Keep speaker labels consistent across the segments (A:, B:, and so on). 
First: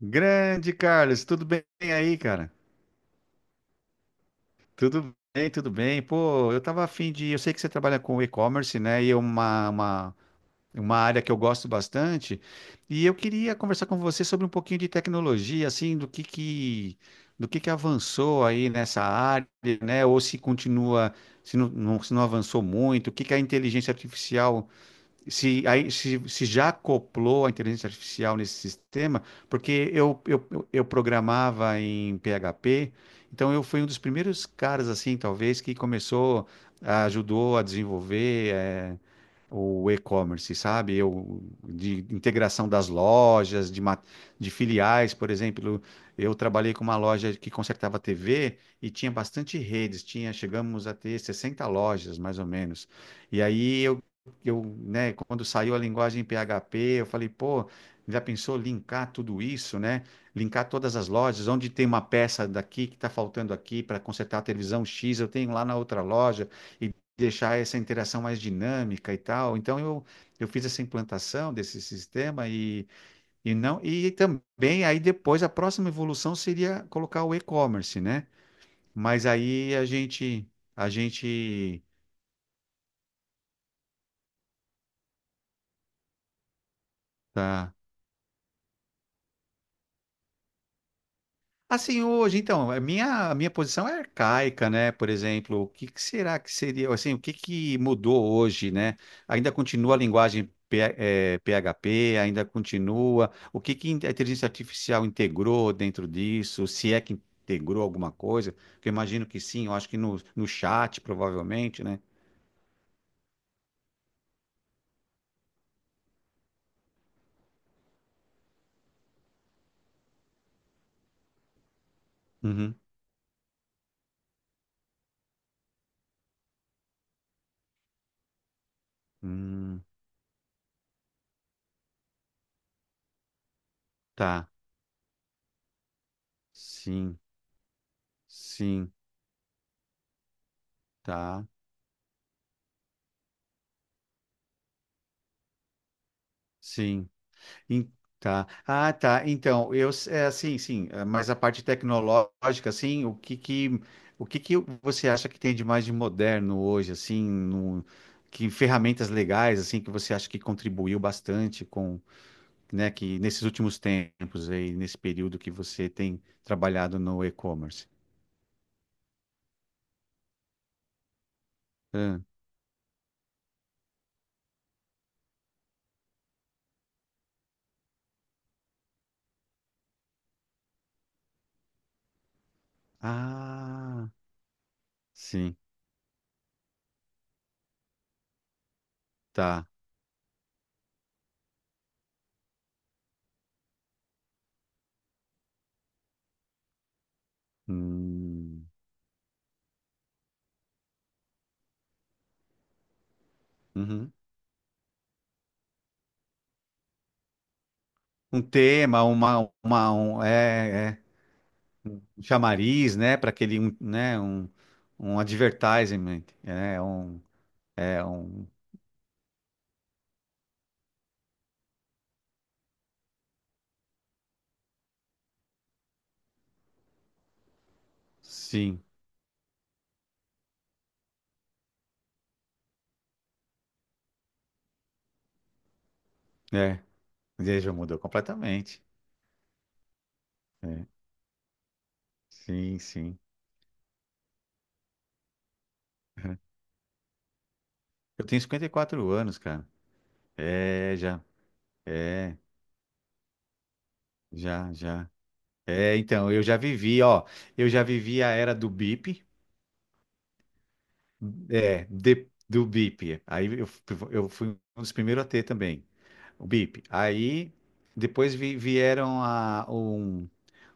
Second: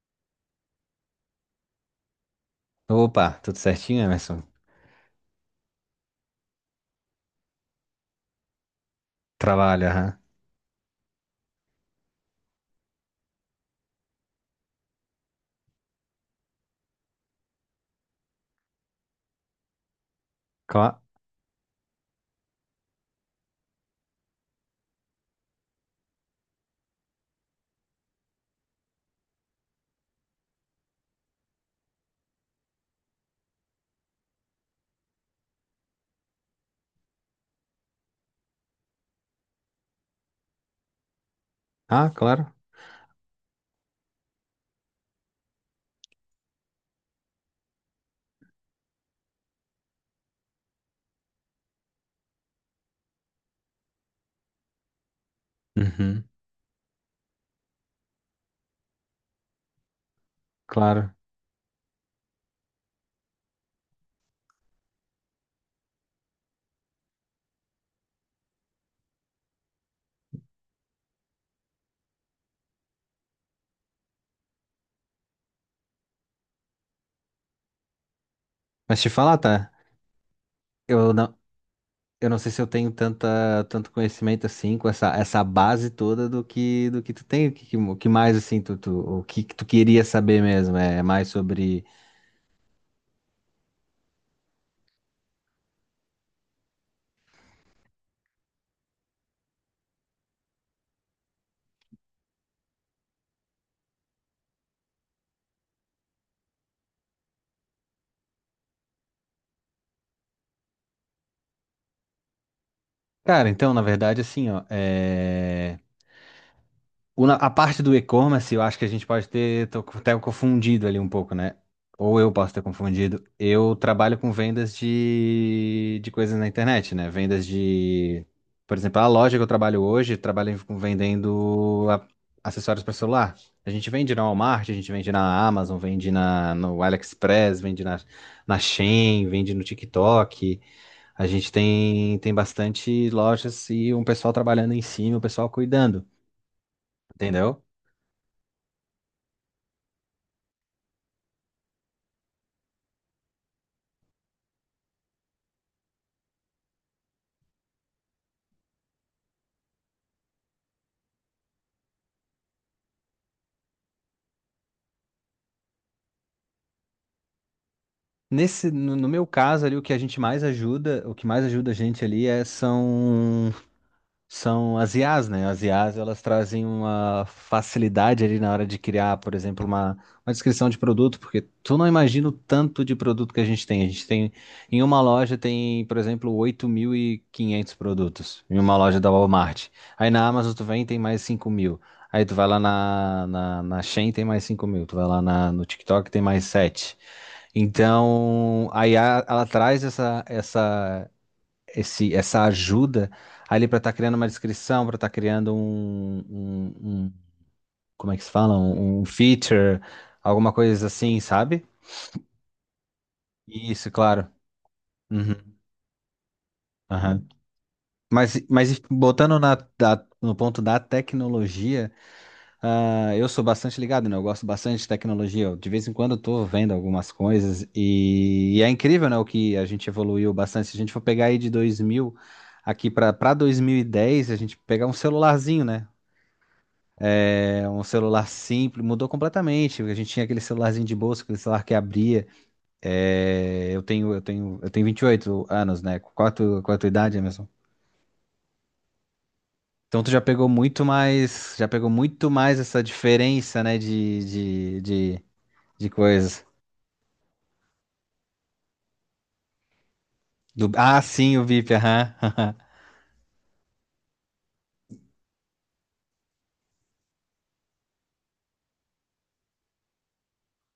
A: Grande Carlos, tudo bem aí, cara?
B: Opa, tudo certinho, Emerson?
A: Tudo bem, tudo bem. Pô, eu tava afim de. Eu sei que você trabalha com e-commerce, né? E é uma,
B: Trabalho,
A: uma,
B: aham.
A: uma área que eu gosto bastante. E eu queria conversar com você sobre um pouquinho de tecnologia, assim, do que que avançou aí nessa área, né? Ou se
B: Cla-
A: continua, se não avançou muito, o que que é a inteligência artificial se, aí, se já acoplou a inteligência artificial nesse sistema, porque eu programava em PHP, então eu fui um dos primeiros caras, assim, talvez, que começou, ajudou a desenvolver, o e-commerce, sabe? Eu, de
B: ah, claro.
A: integração das lojas, de filiais, por exemplo. Eu trabalhei com uma loja que consertava TV e tinha bastante redes, tinha, chegamos a ter 60 lojas, mais ou menos. E aí eu, né, quando saiu a
B: Uhum,
A: linguagem PHP, eu falei, pô, já pensou linkar tudo isso, né? Linkar todas as
B: claro.
A: lojas, onde tem uma peça daqui que está faltando aqui para consertar a televisão X, eu tenho lá na outra loja, e deixar essa interação mais dinâmica e tal. Então eu fiz essa implantação desse sistema, e não e também aí depois a próxima evolução seria colocar o e-commerce, né?
B: Mas te
A: Mas
B: falar, tá?
A: aí a gente a
B: Eu não,
A: gente
B: eu não sei se eu tenho tanto conhecimento assim, com essa base toda do do que tu tem, o que,
A: tá.
B: que o que mais, assim, o que tu queria saber mesmo, é mais sobre.
A: Assim, hoje, então, a minha posição é arcaica, né? Por exemplo, o que que será que seria, assim, o que que mudou hoje, né? Ainda continua a linguagem PHP, ainda continua. O que que a inteligência artificial integrou dentro disso? Se é que integrou alguma coisa, que eu imagino que sim, eu acho que no chat, provavelmente, né?
B: Cara, então, na verdade, assim, ó, é. A parte do e-commerce, eu acho que a gente pode ter até confundido ali um pouco, né? Ou eu posso ter
A: Uhum.
B: confundido. Eu trabalho com vendas de coisas na internet, né? Vendas de. Por exemplo, a loja que eu trabalho
A: Hum,
B: hoje, trabalho com acessórios para celular. A gente vende na
A: tá,
B: Walmart, a gente vende na Amazon, vende no
A: sim,
B: AliExpress, vende na, na
A: sim,
B: Shein, vende no TikTok. A
A: tá,
B: gente tem bastante lojas e um pessoal trabalhando em cima, o pessoal cuidando,
A: sim.
B: entendeu?
A: Em- Tá. Ah, tá. Então, é assim, sim, é, mas a parte tecnológica, assim, o que que você acha que tem de mais de moderno hoje, assim, no, que ferramentas legais, assim, que você acha que contribuiu bastante com, né, que nesses últimos tempos aí, nesse período que você tem trabalhado no e-commerce?
B: Nesse, no meu caso ali, o que a gente mais ajuda, o que mais ajuda a gente
A: Hã?
B: ali são as IAs, né? As IAs, elas trazem uma facilidade ali na hora de criar, por exemplo, uma descrição de produto, porque tu não imagina o tanto de produto que a gente tem. A gente
A: Ah,
B: tem, em uma loja
A: sim,
B: tem, por exemplo, 8.500 produtos, em uma loja da
A: tá.
B: Walmart. Aí na Amazon tu vem e tem mais 5.000. Aí tu vai lá na Shein tem mais 5.000, tu vai lá no TikTok tem mais sete. Então,
A: Hum,
B: a IA, ela traz essa ajuda ali para estar
A: uhum.
B: criando uma descrição, para estar criando um. um- Como é que se
A: Um
B: fala?
A: tema,
B: Um feature,
A: um,
B: alguma coisa
A: é, é.
B: assim, sabe?
A: Um chamariz, né, para aquele, um,
B: Isso,
A: né,
B: claro.
A: um
B: Uhum,
A: advertisement, né, um,
B: aham.
A: é um,
B: Mas botando no ponto da tecnologia. Ah, eu sou bastante ligado, né? Eu gosto bastante de tecnologia. Eu, de vez em quando eu tô vendo algumas coisas e é
A: sim,
B: incrível, né? O que a gente evoluiu bastante. Se a gente for pegar aí de 2000 aqui para 2010, a gente pegar um celularzinho, né?
A: é,
B: É
A: já
B: um
A: mudou
B: celular
A: completamente,
B: simples, mudou completamente. A gente tinha aquele celularzinho
A: é,
B: de bolsa, aquele celular que abria.
A: sim, sim.
B: É, eu tenho 28 anos, né? Qual a tua idade, Emerson?
A: Eu tenho 54 anos, cara,
B: Então tu já pegou muito
A: é, já,
B: mais, já pegou muito
A: é,
B: mais essa diferença, né,
A: já, já,
B: de
A: é, então, eu
B: coisas.
A: já vivi, ó, eu já vivi a era do bip,
B: Ah, sim, o VIP, aham, aham.
A: do bip, aí eu, eu fui um dos primeiros a ter também, o bip, aí... Depois vieram a, um,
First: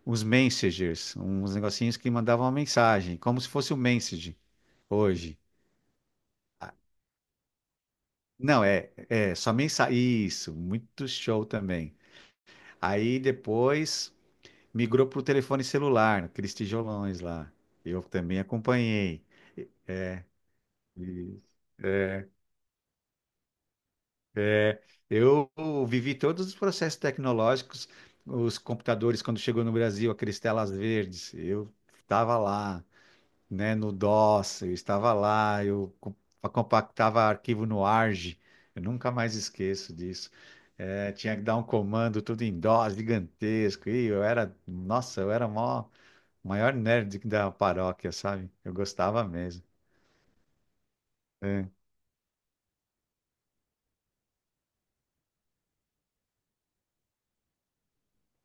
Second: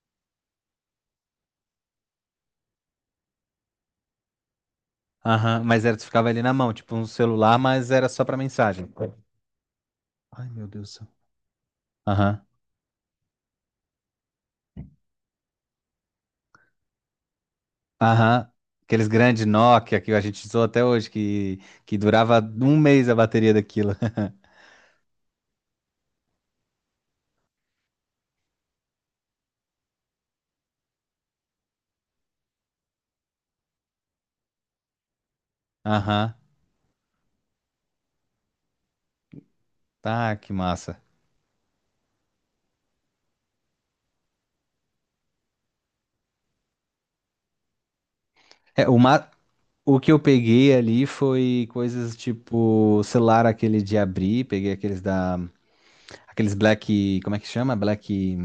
A: os messengers, uns negocinhos que mandavam uma mensagem, como se fosse o message hoje.
B: Aham. Mas era, tu ficava ali na mão,
A: Ah,
B: tipo um celular, mas era só pra
A: não,
B: mensagem.
A: é, é só mensagem.
B: Ai,
A: Isso,
B: meu Deus do
A: muito
B: céu.
A: show também.
B: Aham,
A: Aí depois migrou para o telefone celular, aqueles tijolões lá. Eu também
B: aham. Aqueles
A: acompanhei.
B: grandes Nokia que a gente usou até hoje,
A: E-
B: que durava 1 mês a bateria daquilo.
A: é, eu vivi todos os processos tecnológicos, os computadores, quando chegou no Brasil, aqueles telas verdes, eu estava lá. Né, no DOS, eu estava lá, eu
B: Aham.
A: compactava arquivo no ARG, eu nunca mais esqueço disso.
B: Tá, que massa.
A: É, tinha que dar um comando tudo em DOS, gigantesco, e eu era, nossa, eu era o maior, maior nerd da paróquia, sabe? Eu
B: É, o,
A: gostava mesmo.
B: o que eu peguei ali
A: É,
B: foi coisas tipo celular aquele de abrir, peguei aqueles da. Aqueles Black. Como é que chama? Black.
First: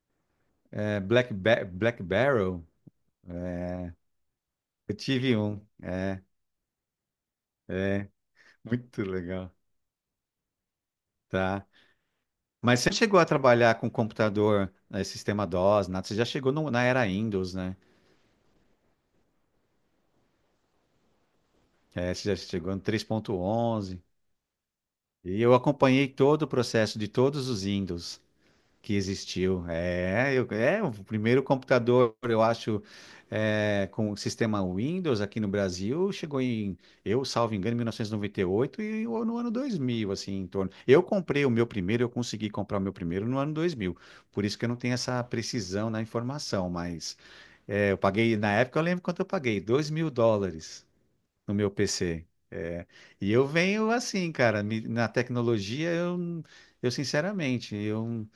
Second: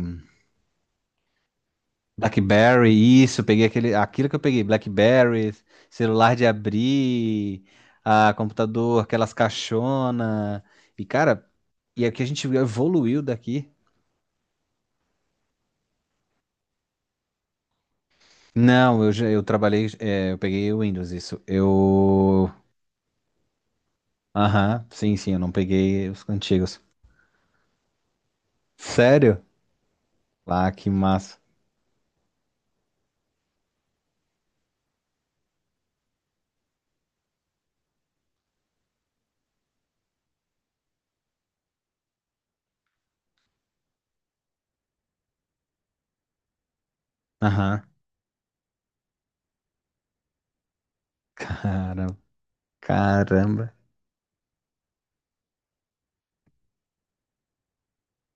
A: é, Black Barrel,
B: BlackBerry, isso, eu peguei
A: é,
B: aquele, aquilo que eu peguei,
A: eu tive
B: BlackBerry,
A: um, é,
B: celular de abrir,
A: é,
B: ah,
A: muito
B: computador, aquelas
A: legal,
B: caixona. E cara,
A: tá?
B: e é que a gente
A: Mas você chegou
B: evoluiu
A: a
B: daqui.
A: trabalhar com computador, sistema DOS, nada, você já chegou na era Windows, né?
B: Não, eu trabalhei, é, eu peguei o Windows, isso.
A: É, você já
B: Eu,
A: chegou no 3.11.
B: aham, sim, sim, eu
A: E
B: não
A: eu acompanhei
B: peguei os
A: todo o
B: antigos.
A: processo de todos os Windows que
B: Sério?
A: existiu. É, eu-
B: Ah,
A: é
B: que
A: o
B: massa.
A: primeiro computador, eu acho, é, com o sistema Windows aqui no Brasil, chegou em, eu salvo engano, em 1998 e 98 e ou no ano 2000, assim, em torno. Eu comprei o meu primeiro, eu consegui comprar o meu primeiro no ano 2000. Por isso que eu não tenho essa precisão na informação, mas
B: Aham.
A: é, eu paguei, na época eu lembro quanto eu paguei, 2 mil dólares. Mil dólares no meu
B: Caramba,
A: PC. É, e eu
B: caramba.
A: venho assim, cara, na tecnologia eu sinceramente, eu,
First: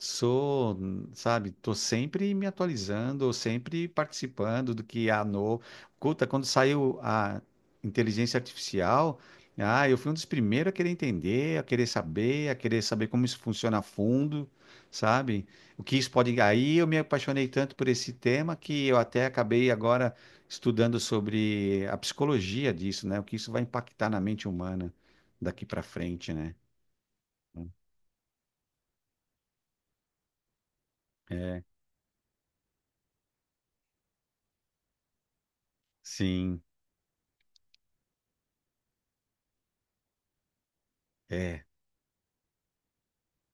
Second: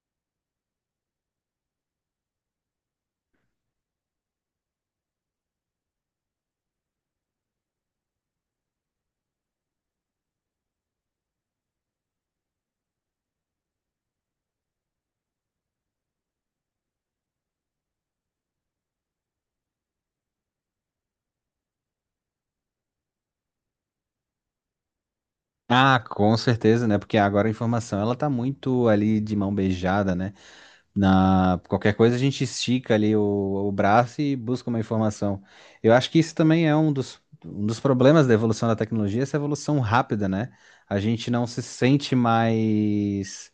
A: sou, sabe, tô sempre me atualizando, sempre participando do que há novo. Escuta, quando saiu a inteligência artificial, ah, eu fui um dos primeiros a querer entender, a querer saber como isso funciona a fundo, sabe? O que isso pode. Aí eu me apaixonei tanto por esse tema que eu até acabei agora estudando sobre a psicologia disso, né? O que isso vai impactar na mente humana daqui para
B: Ah,
A: frente,
B: com
A: né?
B: certeza, né? Porque agora a informação ela tá muito ali de mão beijada, né? Na
A: É,
B: qualquer coisa a gente estica ali o braço e busca uma informação. Eu acho que isso
A: sim,
B: também é um dos problemas da evolução da tecnologia, essa evolução rápida, né? A gente não se
A: é,
B: sente mais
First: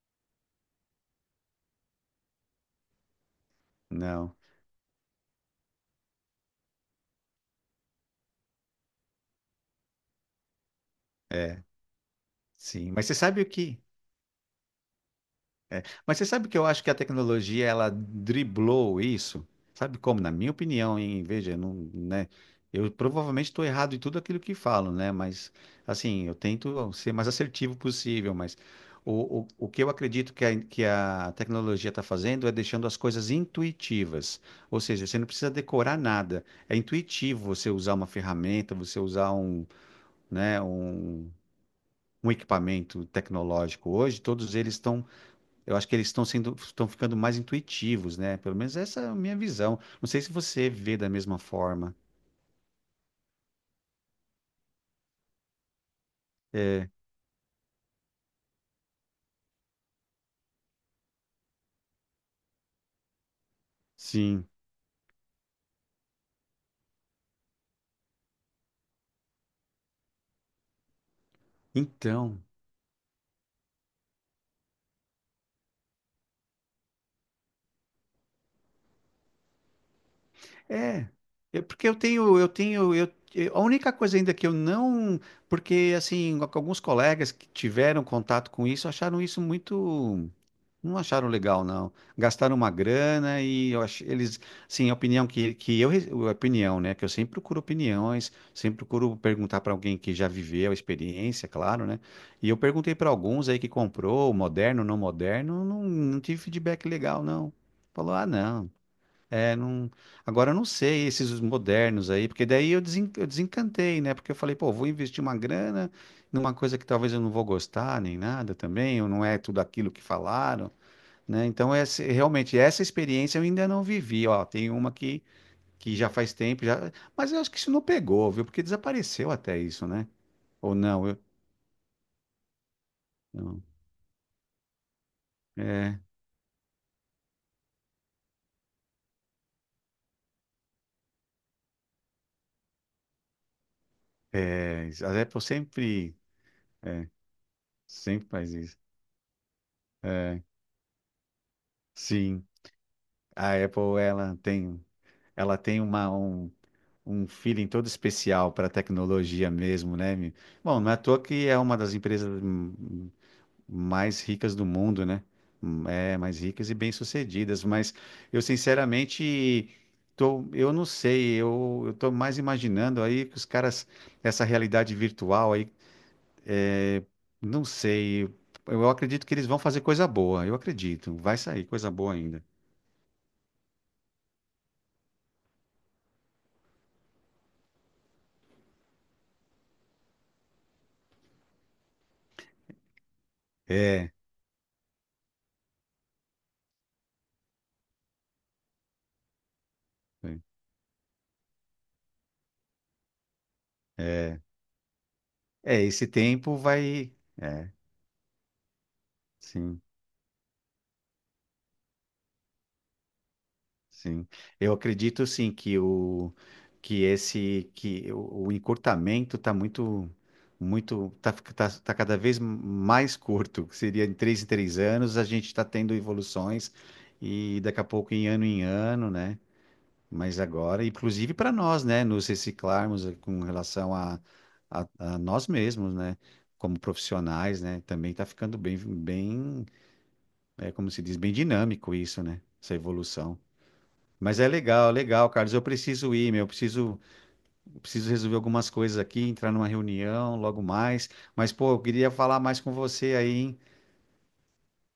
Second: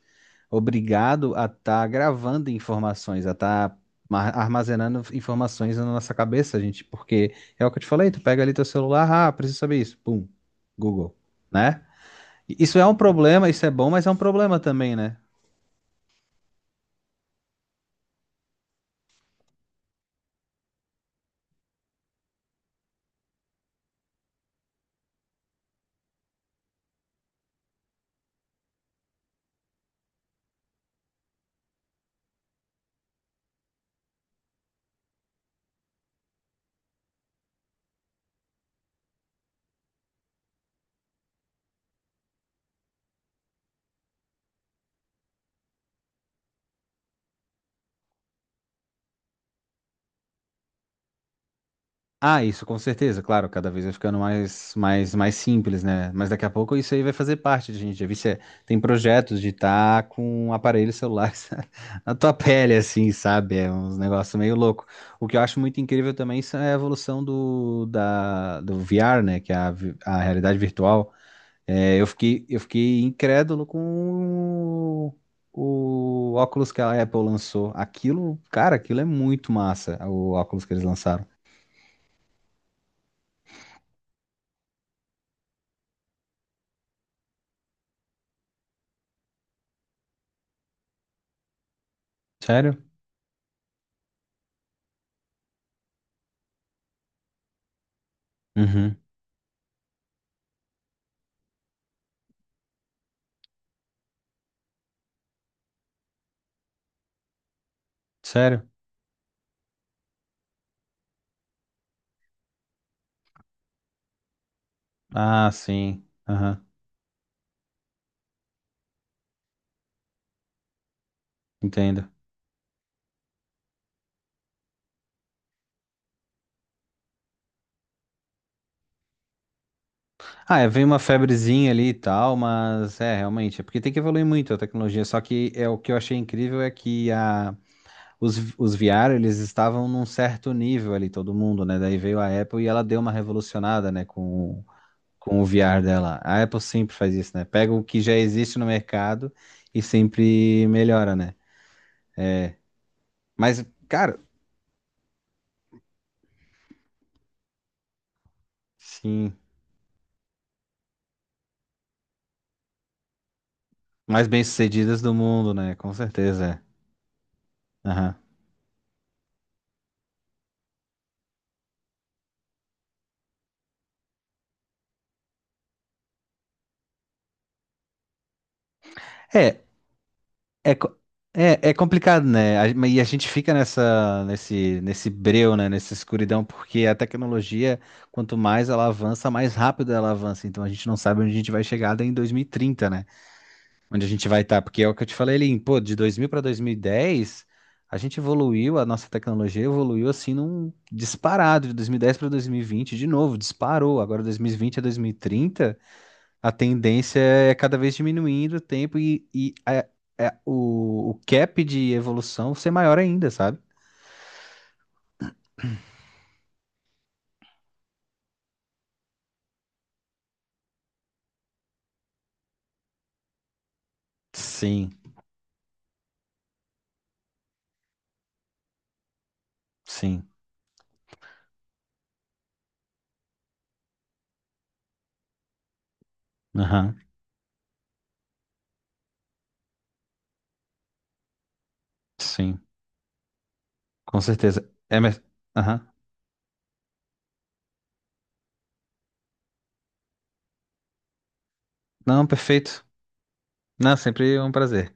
B: obrigado a estar gravando informações, a estar
A: não.
B: armazenando informações na nossa cabeça, gente, porque é o que eu te falei, tu pega ali teu celular, ah, preciso saber isso, pum, Google,
A: É,
B: né? Isso é
A: sim.
B: um
A: Mas você sabe o
B: problema, isso é
A: que?
B: bom, mas é um problema também, né?
A: É, mas você sabe que eu acho que a tecnologia ela driblou isso? Sabe como? Na minha opinião, hein? Veja, eu não, né? Eu provavelmente estou errado em tudo aquilo que falo, né? Mas assim, eu tento ser mais assertivo possível. Mas o que eu acredito que a tecnologia está fazendo é deixando as coisas intuitivas. Ou seja, você não precisa decorar nada. É intuitivo você usar uma ferramenta, você usar um, né? Um um equipamento tecnológico hoje, todos eles estão, eu acho que eles estão sendo, estão ficando mais intuitivos, né? Pelo menos essa é a minha visão. Não sei se você vê da mesma forma.
B: Ah, isso com certeza, claro, cada vez vai ficando mais simples, né? Mas daqui a pouco
A: É,
B: isso aí vai fazer parte de gente. Já vi se é- Tem projetos de estar com aparelhos celulares na tua pele, assim, sabe? É uns negócios
A: sim.
B: meio louco. O que eu acho muito incrível também isso é a evolução do VR, né? Que é a realidade virtual. É,
A: Então,
B: eu fiquei incrédulo com o óculos que a Apple lançou. Aquilo, cara, aquilo é muito massa, o óculos que eles
A: é,
B: lançaram.
A: é porque eu tenho, eu tenho, eu- a única coisa ainda que eu não, porque assim, alguns colegas que tiveram contato com isso acharam isso muito. Não acharam legal, não. Gastaram uma
B: Sério?
A: grana e eu ach... eles, sim, a opinião a opinião, né, que eu sempre procuro opiniões, sempre
B: Uhum.
A: procuro perguntar para alguém que já viveu a experiência, claro, né? E eu perguntei para alguns aí que comprou, moderno, não, não tive feedback legal, não. Falou, ah,
B: Sério?
A: não. É, não. Agora eu não sei esses os modernos aí, porque daí eu desencantei, né? Porque eu falei, pô, vou investir uma
B: Ah,
A: grana
B: sim.
A: numa
B: Aham.
A: coisa que talvez eu não vou gostar nem nada também, ou não é tudo aquilo que falaram, né? Então, esse-
B: Entendo.
A: realmente, essa experiência eu ainda não vivi. Ó, tem uma que já faz tempo, já... mas eu acho que isso não pegou, viu? Porque desapareceu até isso, né?
B: Ah, é,
A: Ou
B: veio uma
A: não? Eu...
B: febrezinha ali e tal, mas é, realmente,
A: não.
B: é porque tem que evoluir muito a tecnologia. Só que é o que eu
A: É,
B: achei incrível é que a, os VR, eles estavam num certo nível ali, todo mundo, né? Daí veio a Apple e ela deu uma revolucionada, né,
A: é, a
B: com
A: Apple
B: o VR
A: sempre,
B: dela. A Apple sempre
A: é,
B: faz isso, né? Pega o que já
A: sempre faz
B: existe no
A: isso.
B: mercado e
A: É,
B: sempre melhora, né?
A: sim, a
B: Mas,
A: Apple
B: cara,
A: ela tem, ela tem um feeling todo especial para
B: sim,
A: tecnologia mesmo, né, meu? Bom, não é à toa que é uma das empresas mais
B: mais
A: ricas do
B: bem-sucedidas
A: mundo,
B: do
A: né?
B: mundo, né? Com
A: É, mais
B: certeza,
A: ricas e bem-sucedidas,
B: é.
A: mas
B: Aham.
A: eu sinceramente tô, eu não sei, eu tô mais imaginando aí que os caras, essa realidade virtual aí, não sei, eu acredito que eles vão
B: É,
A: fazer coisa boa, eu
B: É, co-
A: acredito, vai sair
B: é, é
A: coisa boa
B: complicado,
A: ainda.
B: né? E a gente fica nessa, nesse breu, né? Nessa escuridão, porque a tecnologia, quanto mais ela avança, mais rápido ela avança. Então a gente não sabe onde a gente vai chegar daí em 2030, né? Onde a
A: É,
B: gente vai estar. Porque é o que eu te falei ali, pô, de 2000 para 2010 a gente evoluiu, a nossa tecnologia evoluiu assim num disparado, de 2010 para 2020 de novo, disparou. Agora dois
A: é,
B: mil e vinte a 2030
A: é, esse
B: a
A: tempo vai,
B: tendência é
A: é,
B: cada vez diminuindo o tempo e
A: sim.
B: a. O, o cap de evolução ser maior ainda, sabe?
A: Sim, eu acredito sim que o que esse que o encurtamento está muito muito tá, cada vez mais curto, que seria em três
B: Sim,
A: anos a gente está tendo evoluções e daqui a pouco em ano, né?
B: sim.
A: Mas agora, inclusive para nós, né, nos reciclarmos, com relação a, a nós mesmos, né, como
B: Aham,
A: profissionais, né, também está ficando bem bem, é, como se diz, bem dinâmico isso, né?
B: sim.
A: Essa evolução.
B: Com
A: Mas é
B: certeza.
A: legal,
B: Emerson.
A: legal, Carlos. Eu
B: Aham.
A: preciso ir, meu. Eu preciso resolver algumas coisas aqui, entrar numa reunião logo mais. Mas, pô, eu queria
B: Não,
A: falar mais com
B: perfeito.
A: você aí, hein?
B: Não, sempre um prazer.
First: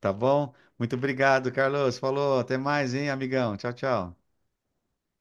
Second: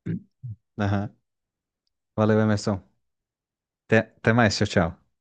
A: Tá bom? Muito
B: Aham.
A: obrigado, Carlos. Falou.
B: Valeu,
A: Até
B: Emerson.
A: mais, hein, amigão. Tchau,
B: Até,
A: tchau.
B: até mais. Tchau, tchau.